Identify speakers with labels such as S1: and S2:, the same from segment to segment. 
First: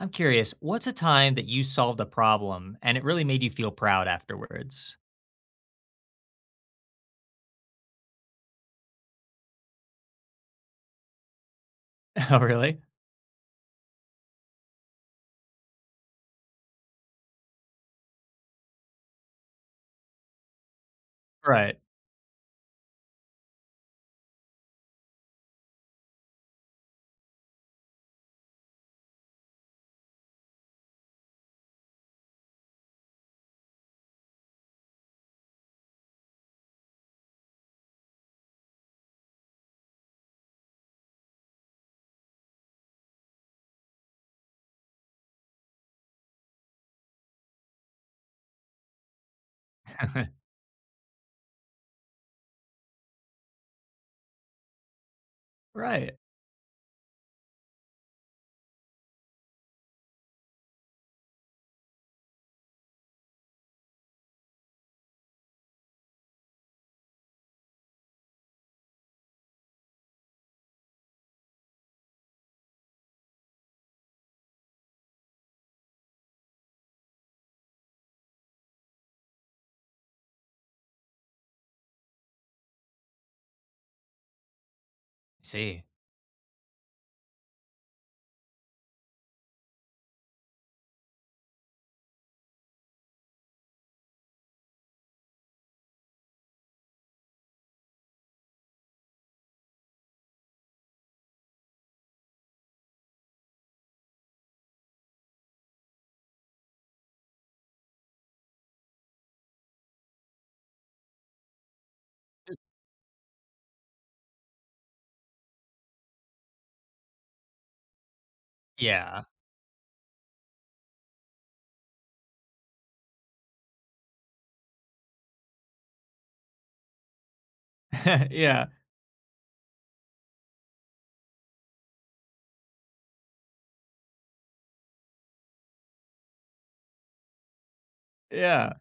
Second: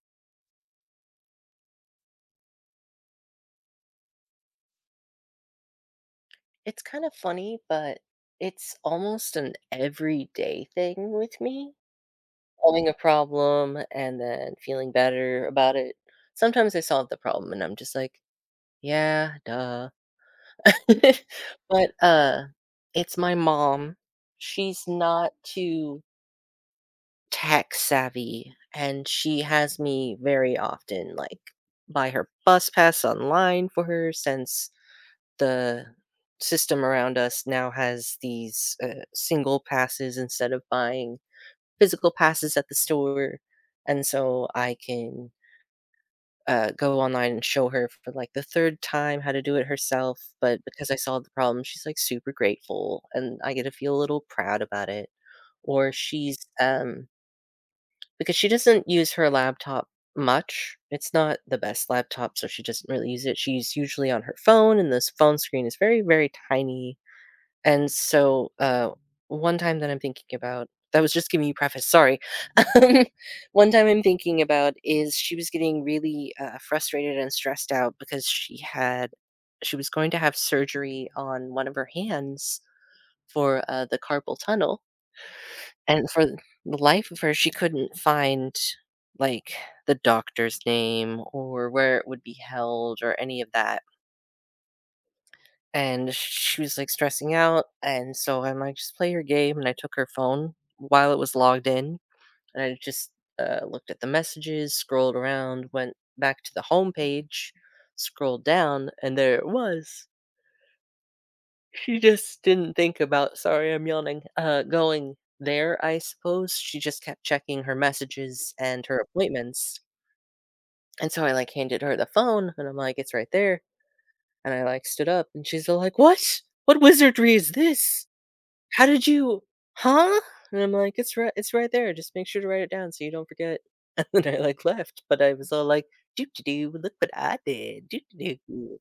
S1: I'm curious, what's a time that you solved a problem and it really made you feel proud afterwards?
S2: It's kind of funny, but it's almost an everyday thing with me.
S1: Oh, really?
S2: Solving a problem and then feeling better about it. Sometimes I solve the problem and I'm just like, yeah, duh.
S1: Right.
S2: But it's my mom. She's not too tech savvy, and she has me very often like buy her bus pass online for her since the system around us now has these, single passes instead of buying physical passes at the store, and so I can, go online and show her for, like, the 3rd time how to do it herself. But because I solved the problem, she's, like, super grateful, and I get to feel a little proud about it. Or
S1: Right.
S2: she's, um because she doesn't use her laptop much, it's not the best laptop, so she doesn't really use it. She's usually on her phone, and this phone screen is very, very tiny. And so one time that I'm thinking about, that was just giving you preface, sorry. Um, one time I'm thinking about is she was getting really, frustrated and stressed out because she was going to have surgery on one of her hands for, the carpal tunnel,
S1: See.
S2: and for the life of her, she couldn't find, like, the doctor's name or where it would be held or any of that. And she was like stressing out, and so I'm like, just play your game. And I took her phone while it was logged in, and I just looked at the messages, scrolled around, went back to the home page, scrolled down, and there it was. She just didn't think about, sorry, I'm yawning, going there. I suppose she just kept checking her messages and her
S1: Yeah.
S2: appointments. And so I like handed her the phone, and I'm like, it's right there. And I like stood up, and she's all like, what wizardry is this?
S1: Yeah.
S2: "How did you, huh?" And I'm like, it's right there, just make sure to write it down so you don't forget." And then I, like, left, but I was all like, doo doo doo. Look what I did, doo doo
S1: Yeah.
S2: doo.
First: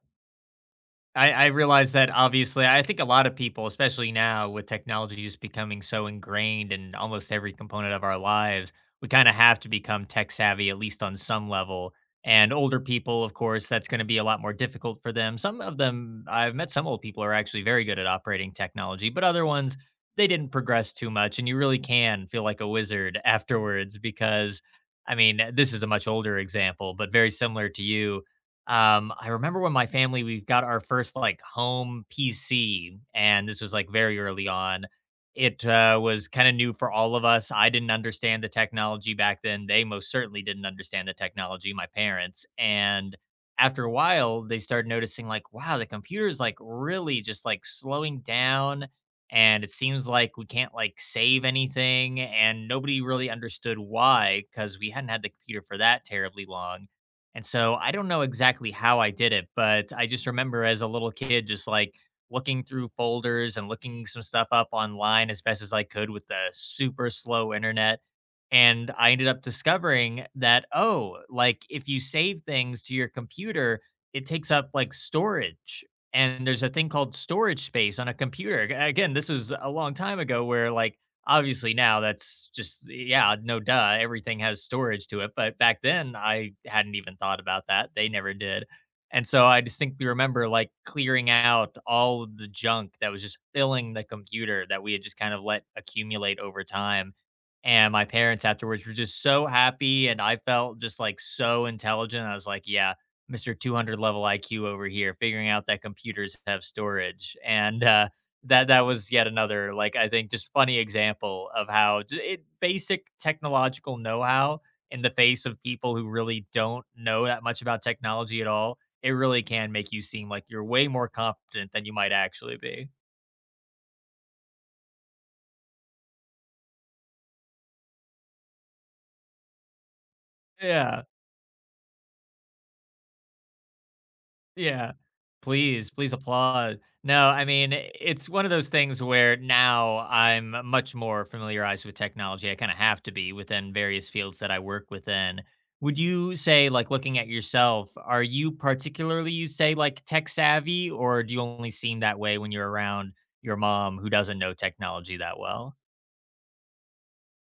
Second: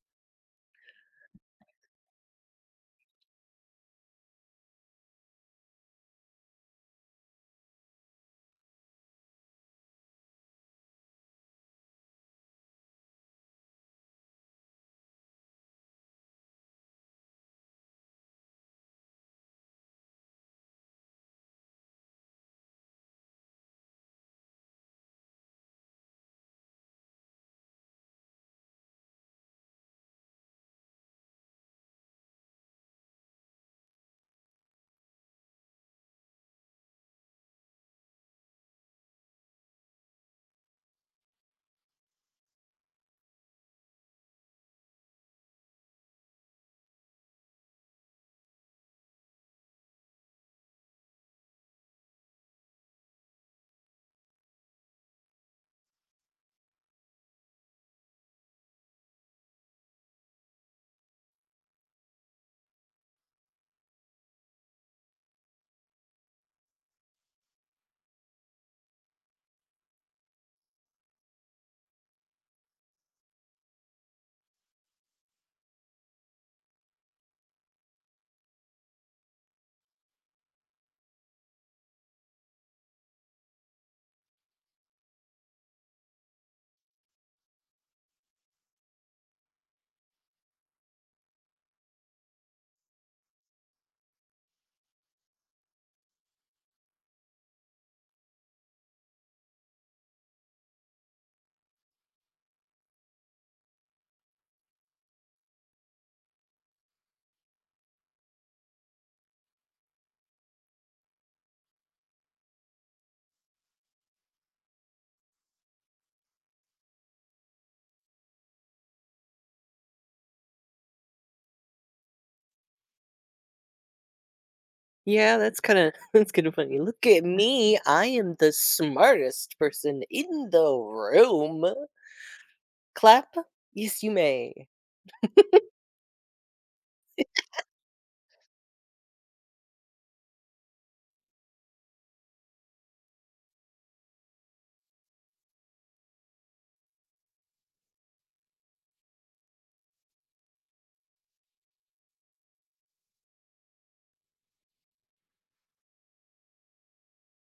S1: I realize that obviously I think a lot of people, especially now with technology just becoming so ingrained in almost every component of our lives, we kind of have to become tech savvy, at least on some level. And older people, of course, that's going to be a lot more difficult for them. Some of them, I've met some old people who are actually very good at operating technology, but other ones, they didn't progress too much. And you really can feel like a wizard afterwards because, I mean, this is a much older example, but very similar to you. I remember when my family we got our first like home PC, and this was like very early on. It was kind of new for all of us. I didn't understand the technology back then. They most certainly didn't understand the technology, my parents. And after a while, they started noticing like, wow, the computer's like really just like slowing down. And it seems like we can't like save anything. And nobody really understood why because we hadn't had the computer for that terribly long, and so I don't know exactly how I did it, but I just remember as a little kid just like looking through folders and looking some stuff up online as best as I could with the super slow internet. And I ended up discovering that, oh, like if you save things to your computer, it takes up like storage. And there's a thing called storage space on a computer. Again, this was a long time ago where, like, obviously now that's just, yeah, no duh, everything has storage to it, but back then I hadn't even thought about that, they never did, and so I distinctly remember, like, clearing out all of the junk that was just filling the computer that we had just kind of let accumulate over time, and my parents afterwards were just so happy, and I felt just, like, so intelligent. I was like, "Yeah, Mr. 200 level IQ over here, figuring out that computers have storage," and, that was yet another, like, I think just funny example of how j it basic technological know-how in the face of people who really don't know that much about technology at all, it really can make you seem like you're way more competent than you might actually be.
S2: Yeah, that's kinda that's kinda funny. "Look at me, I am the smartest person in the
S1: Yeah.
S2: room. Clap, yes you may."
S1: Yeah. Please, please applaud. No, I mean, it's one of those things where now I'm much more familiarized with technology. I kinda have to be within various fields that I work within. Would you say, like, looking at yourself, are you particularly, you say, like, tech savvy, or do you only seem that way when you're around your mom who doesn't know technology that well?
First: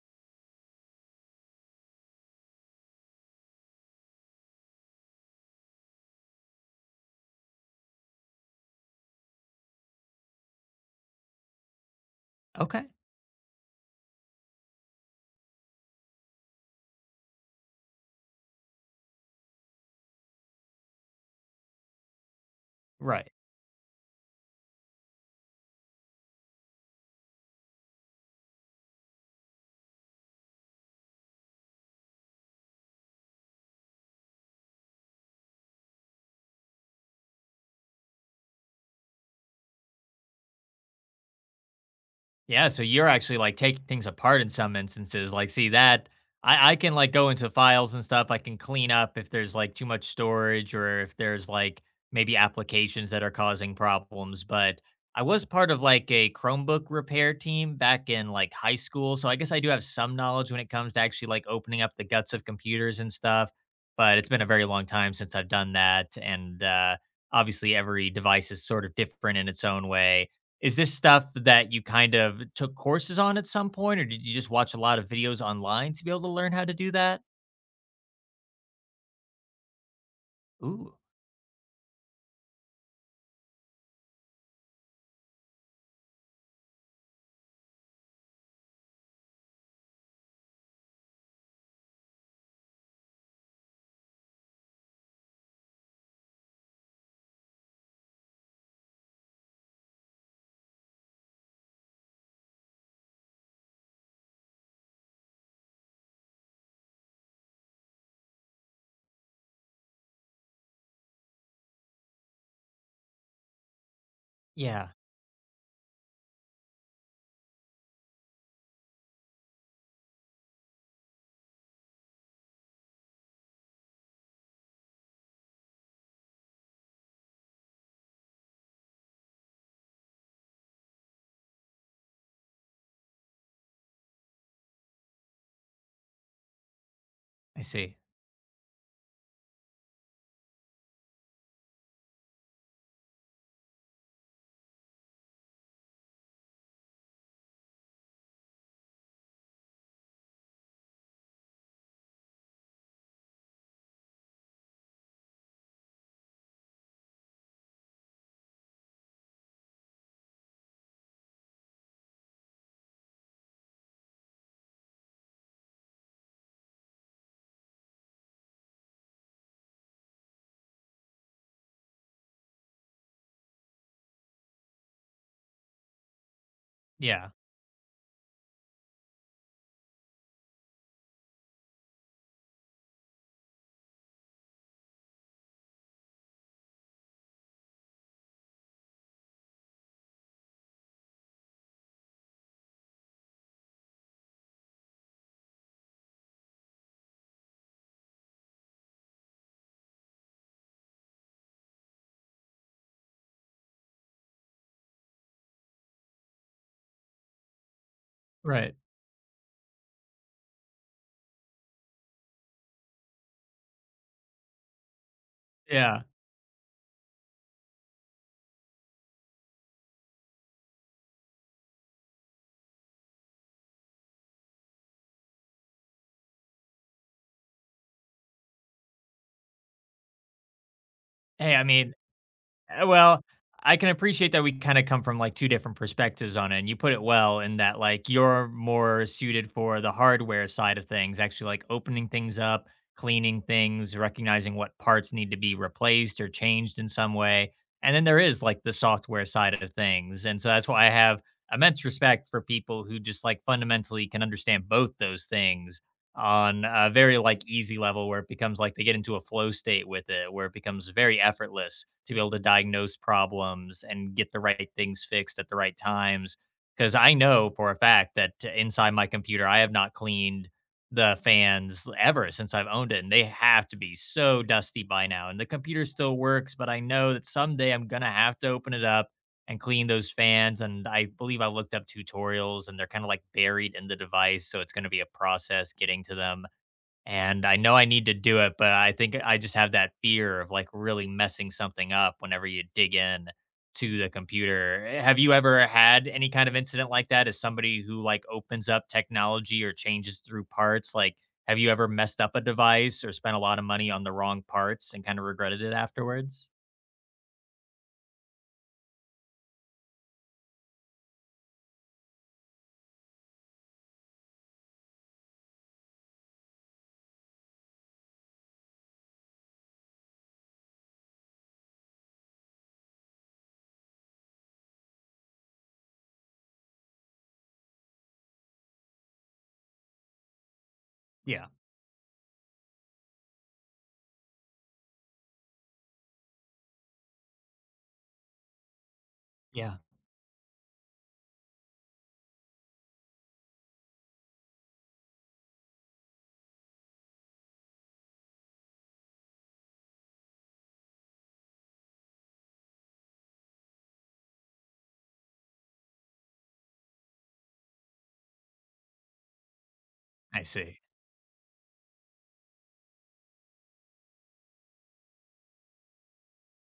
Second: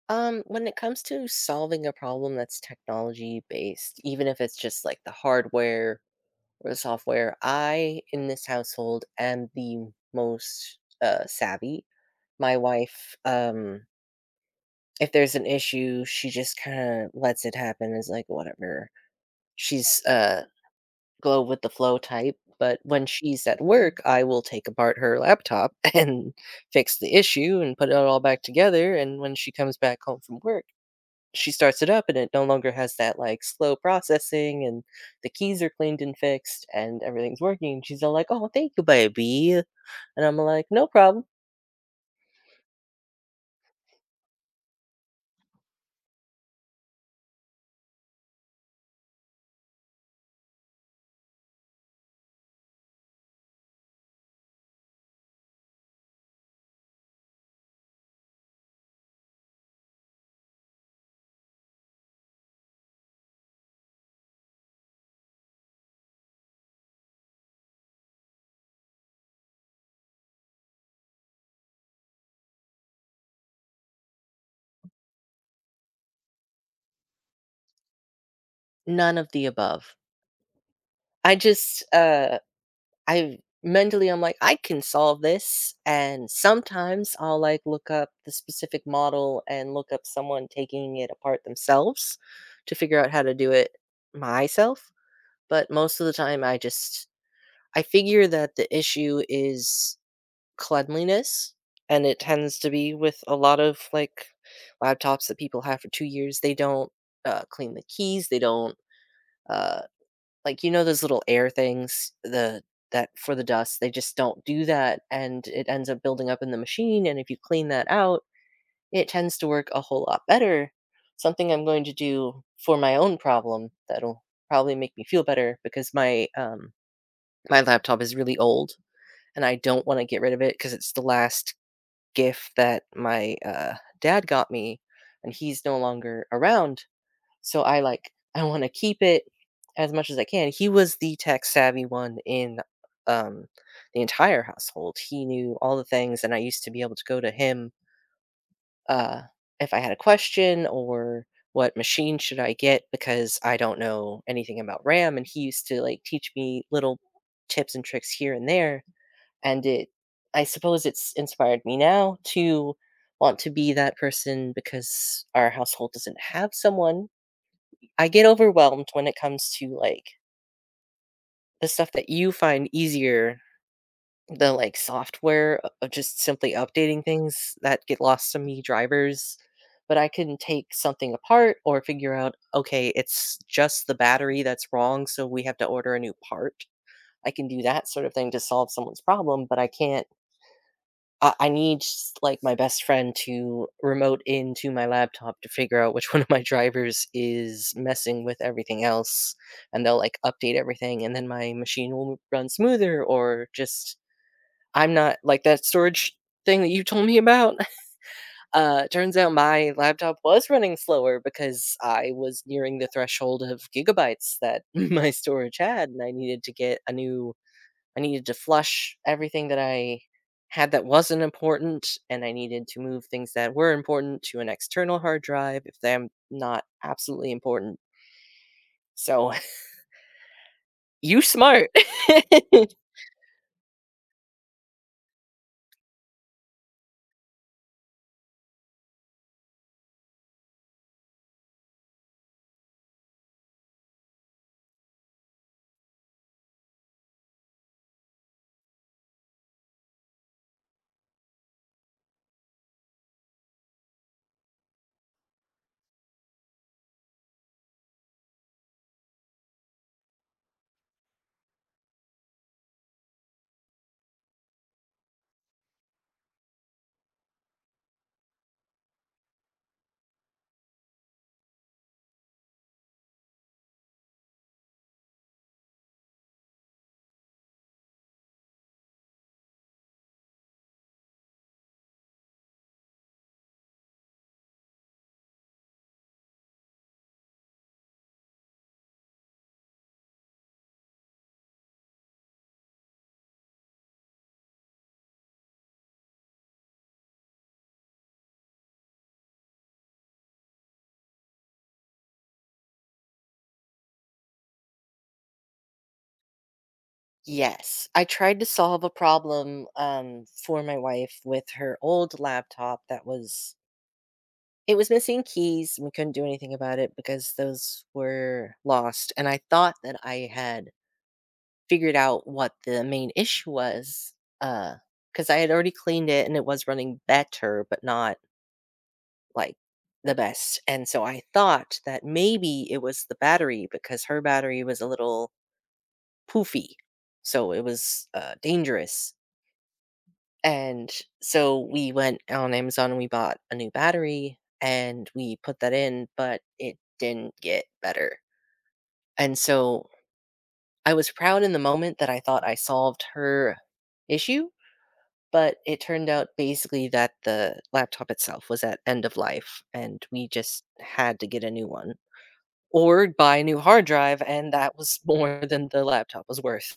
S2: When it comes to solving a problem that's technology based, even if it's just like the hardware or the software, I in this household am the most savvy. My
S1: Okay.
S2: wife, if there's an issue, she just kinda lets it happen, is like, "Whatever." She's, go with the flow type, but when
S1: Right.
S2: she's at work, I will take apart her laptop and fix the issue and put it all back together, and when she comes back home from work, she starts it up, and it no longer has that, like, slow processing, and the keys are cleaned and fixed, and everything's working. She's all like, "Oh, thank you, baby." And I'm like, "No problem."
S1: Yeah, so you're actually like taking things apart in some instances. Like, see that I can like go into files and stuff. I can clean up if there's like too much storage or if there's like maybe applications that are causing problems. But I was part of like a Chromebook repair team back in like high school, so I guess I do have some knowledge when it comes to actually like opening up the guts of computers and stuff. But it's been a very long time since I've done that, and obviously every device is sort of different in its own way. Is this stuff that you kind of took courses on at some point, or did you just watch a lot of videos online to be able to learn how to do that?
S2: None of the above.
S1: Ooh,
S2: I just, uh I mentally I'm like, "I can solve this," and sometimes I'll, like, look up the specific model and look up someone taking it apart themselves to figure out how to do it myself. But most of the time I just I figure that the issue is cleanliness, and it tends to be with a lot of, like, laptops that people have for 2 years, they don't, clean the keys, they don't, uh like, you know those little air things, the that for the dust, they just don't do
S1: yeah,
S2: that, and it ends up building up in the machine, and if you clean that out, it tends to work a whole lot better. Something I'm going to do for my own problem that'll probably make me feel better, because my laptop is really old, and I don't wanna get rid of it because it's the last gift that my, dad got me, and he's no longer around.
S1: I
S2: So I
S1: see.
S2: like I want to keep it as much as I can. He was the tech savvy one in um the entire household. He knew all the things, and I used to be able to go to him uh if I had a question, or what machine should I get, because I don't know anything about RAM. And he used to like teach me little tips and tricks here and there, and it I suppose it's inspired me now to want to be that person, because our household doesn't have someone. I get overwhelmed when it comes to, like, the stuff that you find easier, the, like, software o of just simply updating
S1: Yeah,
S2: things that get lost to me, drivers, but I can take something apart or figure out, "Okay, it's just the battery that's wrong, so we have to order a new part." I can do that sort of thing to solve someone's problem, but I can't I need s like, my best friend to remote into my laptop to figure out which one of my drivers is messing with everything else, and they'll, like, update everything, and then my machine will run smoother. Or just I'm not like, that storage thing that you told me about,
S1: right.
S2: turns out my laptop was running slower because I was nearing the threshold of gigabytes that my storage had,
S1: Yeah.
S2: and I needed to get a new I needed to flush everything that I had that wasn't important, and I needed to move things that were important to an external hard drive if they're not absolutely important. So, you
S1: Hey, I
S2: smart.
S1: mean, Well, I can appreciate that we kinda come from, like, two different perspectives on it, and you put it well in that, like, you're more suited for the hardware side of things, actually, like, opening things up, cleaning things, recognizing what parts need to be replaced or changed in some way, and then there is, like, the software side of things, and so that's why I have immense respect for people who just, like, fundamentally can understand both those things, on a very like easy level where it becomes like they get into a flow state with it where it becomes very effortless to be able to diagnose problems and get the right things fixed at the right times because I know for a fact that inside my computer I have not cleaned the fans ever since I've owned it, and they have to be so dusty by now, and the computer still works, but I know that someday I'm gonna have to open it up and clean those fans. And I believe I looked up tutorials and they're kind of like buried in the device. So it's going to be a process getting to them. And I know I need to do it, but I think I just have that fear of like really messing something up whenever you dig in to the computer. Have you ever had any kind of incident like that as somebody who like opens up technology or changes through parts? Like, have you ever messed up a device or spent a lot of money on the wrong parts and kind of regretted it afterwards?
S2: Yes, I tried to solve a problem, for my wife with her old laptop that was it was missing keys, and we couldn't do anything about it because those were lost, and I thought that I had figured out what the main issue was, because I had already cleaned it and it was running better, but not, like, the best, and so I
S1: Yeah.
S2: thought that maybe it was the battery, because her battery was a little poofy, so it was, dangerous.
S1: Yeah.
S2: And so we went on Amazon and we bought a new battery and we put that in, but it didn't get better. And so I was proud in the moment that I thought I solved her issue, but it turned out basically that the laptop itself was at end of life, and we
S1: I
S2: just
S1: see.
S2: had to get a new one or buy a new hard drive. And that was more than the laptop was worth.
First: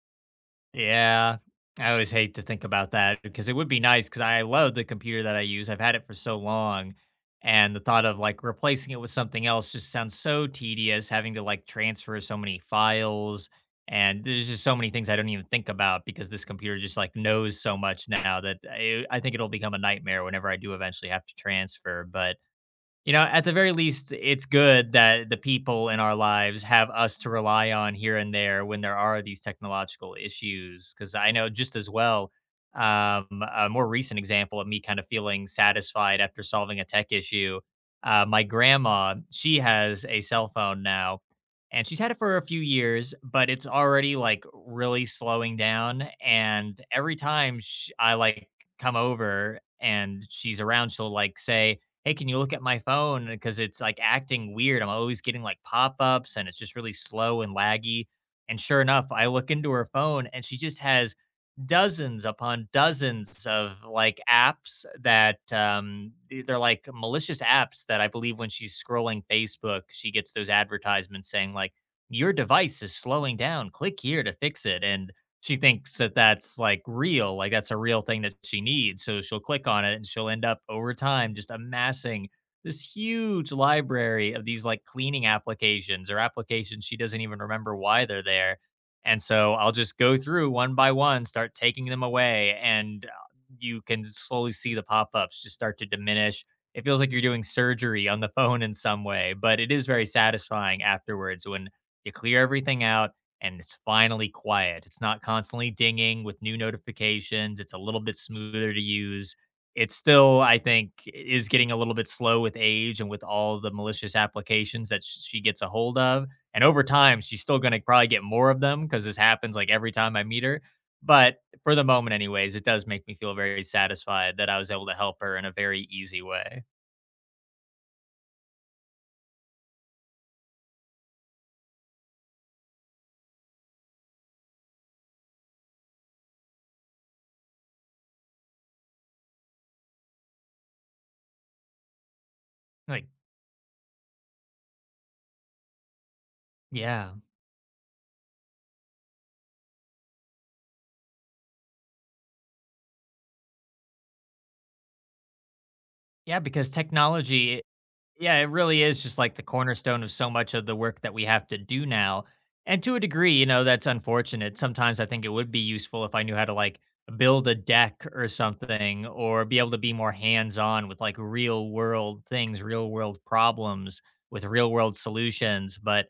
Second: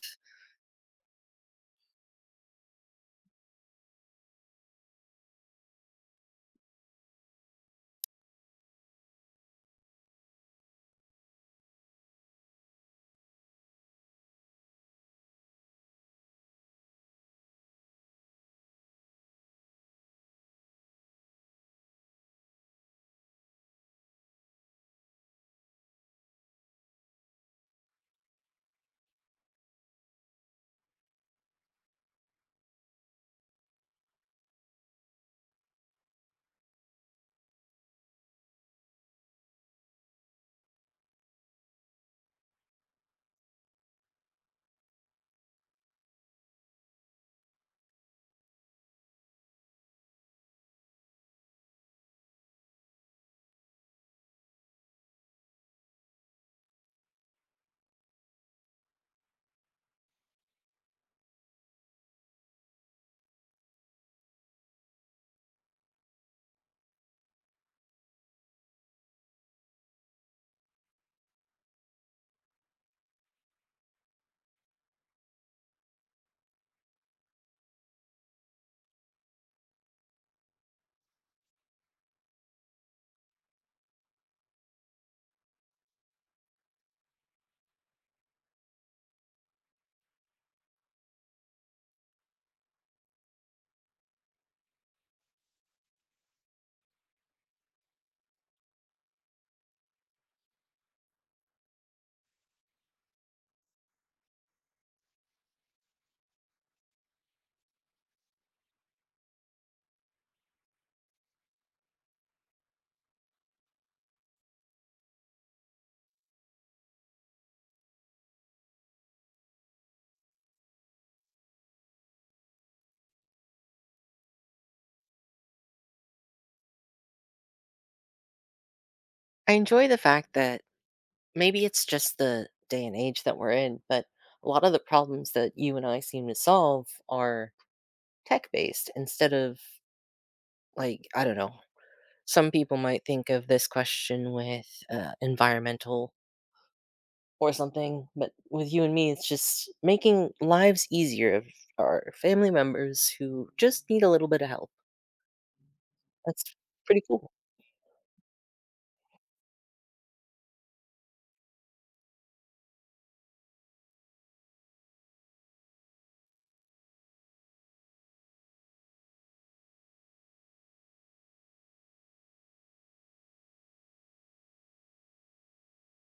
S1: Yeah. I always hate to think about that because it would be nice because I love the computer that I use. I've had it for so long. And the thought of like replacing it with something else just sounds so tedious, having to like transfer so many files. And there's just so many things I don't even think about because this computer just like knows so much now that I think it'll become a nightmare whenever I do eventually have to transfer. But you know, at the very least, it's good that the people in our lives have us to rely on here and there when there are these technological issues. Because I know just as well, um, a more recent example of me kind of feeling satisfied after solving a tech issue. My grandma, she has a cell phone now, and she's had it for a few years, but it's already like really slowing down. And every time sh I like come over and she's around, she'll like say, hey, can you look at my phone? Because it's like acting weird. I'm always getting like pop ups and it's just really slow and laggy. And sure enough, I look into her phone and she just has dozens upon dozens of like apps that they're like malicious apps that I believe when she's scrolling Facebook, she gets those advertisements saying like your device is slowing down. Click here to fix it. And she thinks that that's like real, like that's a real thing that she needs. So she'll click on it and she'll end up over time just amassing this huge library of these like cleaning applications or applications she doesn't even remember why they're there. And so I'll just go through one by one, start taking them away, and you can slowly see the pop ups just start to diminish. It feels like you're doing surgery on the phone in some way, but it is very satisfying afterwards when you clear everything out and it's finally quiet. It's not constantly dinging with new notifications. It's a little bit smoother to use. It's still, I think, is getting a little bit slow with age and with all the malicious applications that she gets a hold of. And over time, she's still going to probably get more of them because this happens like every time I meet her. But for the moment, anyways, it does make me feel very satisfied that I was able to help her in a very easy way.
S2: I enjoy the fact that maybe it's just the day and age that we're in, but a lot of the problems that you and I seem to solve are tech based instead of like, I don't know. Some people might
S1: Like,
S2: think of this question with environmental
S1: yeah.
S2: or something, but with you and me, it's just making lives easier of our family members who just need a little bit of help.
S1: Yeah,
S2: That's
S1: because
S2: pretty cool.
S1: technology. Yeah, it really is just like the cornerstone of so much of the work that we have to do now. And to a degree, you know, that's unfortunate. Sometimes I think it would be useful if I knew how to like build a deck or something or be able to be more hands-on with like real world things, real world problems with real world solutions, but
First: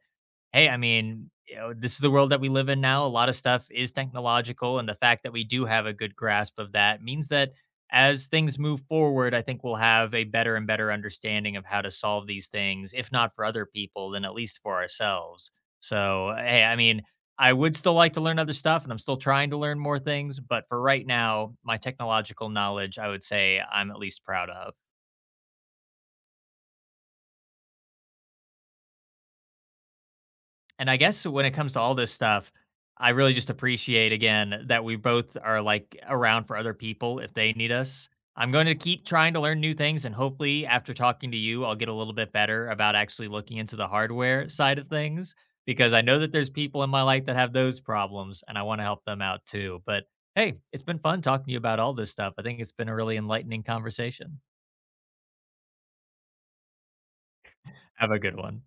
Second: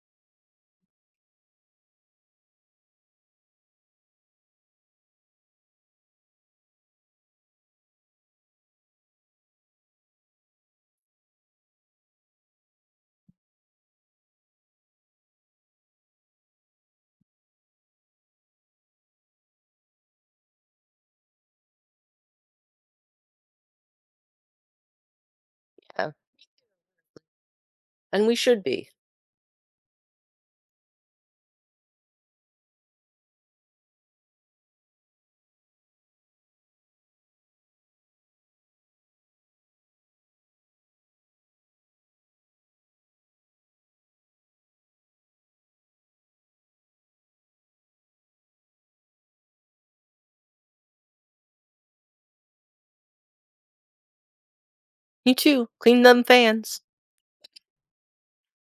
S1: hey, I mean, you know, this is the world that we live in now. A lot of stuff is technological, and the fact that we do have a good grasp of that means that as things move forward, I think we'll have a better and better understanding of how to solve these things, if not for other people, then at least for ourselves. So, hey, I mean, I would still like to learn other stuff, and I'm still trying to learn more things. But for right now, my technological knowledge, I would say I'm at least proud of.
S2: Yeah. And we should be.
S1: And I guess when it comes to all this stuff, I really just appreciate again that we both are like around for other people if they need us. I'm going to keep trying to learn new things and hopefully after talking to you, I'll get a little bit better about actually looking into the hardware side of things because I know that there's people in my life that have those problems and I want to help them out too. But hey, it's been fun talking to you about all this stuff. I think it's been a really enlightening conversation.
S2: You too. Clean them fans.
S1: Have a good one.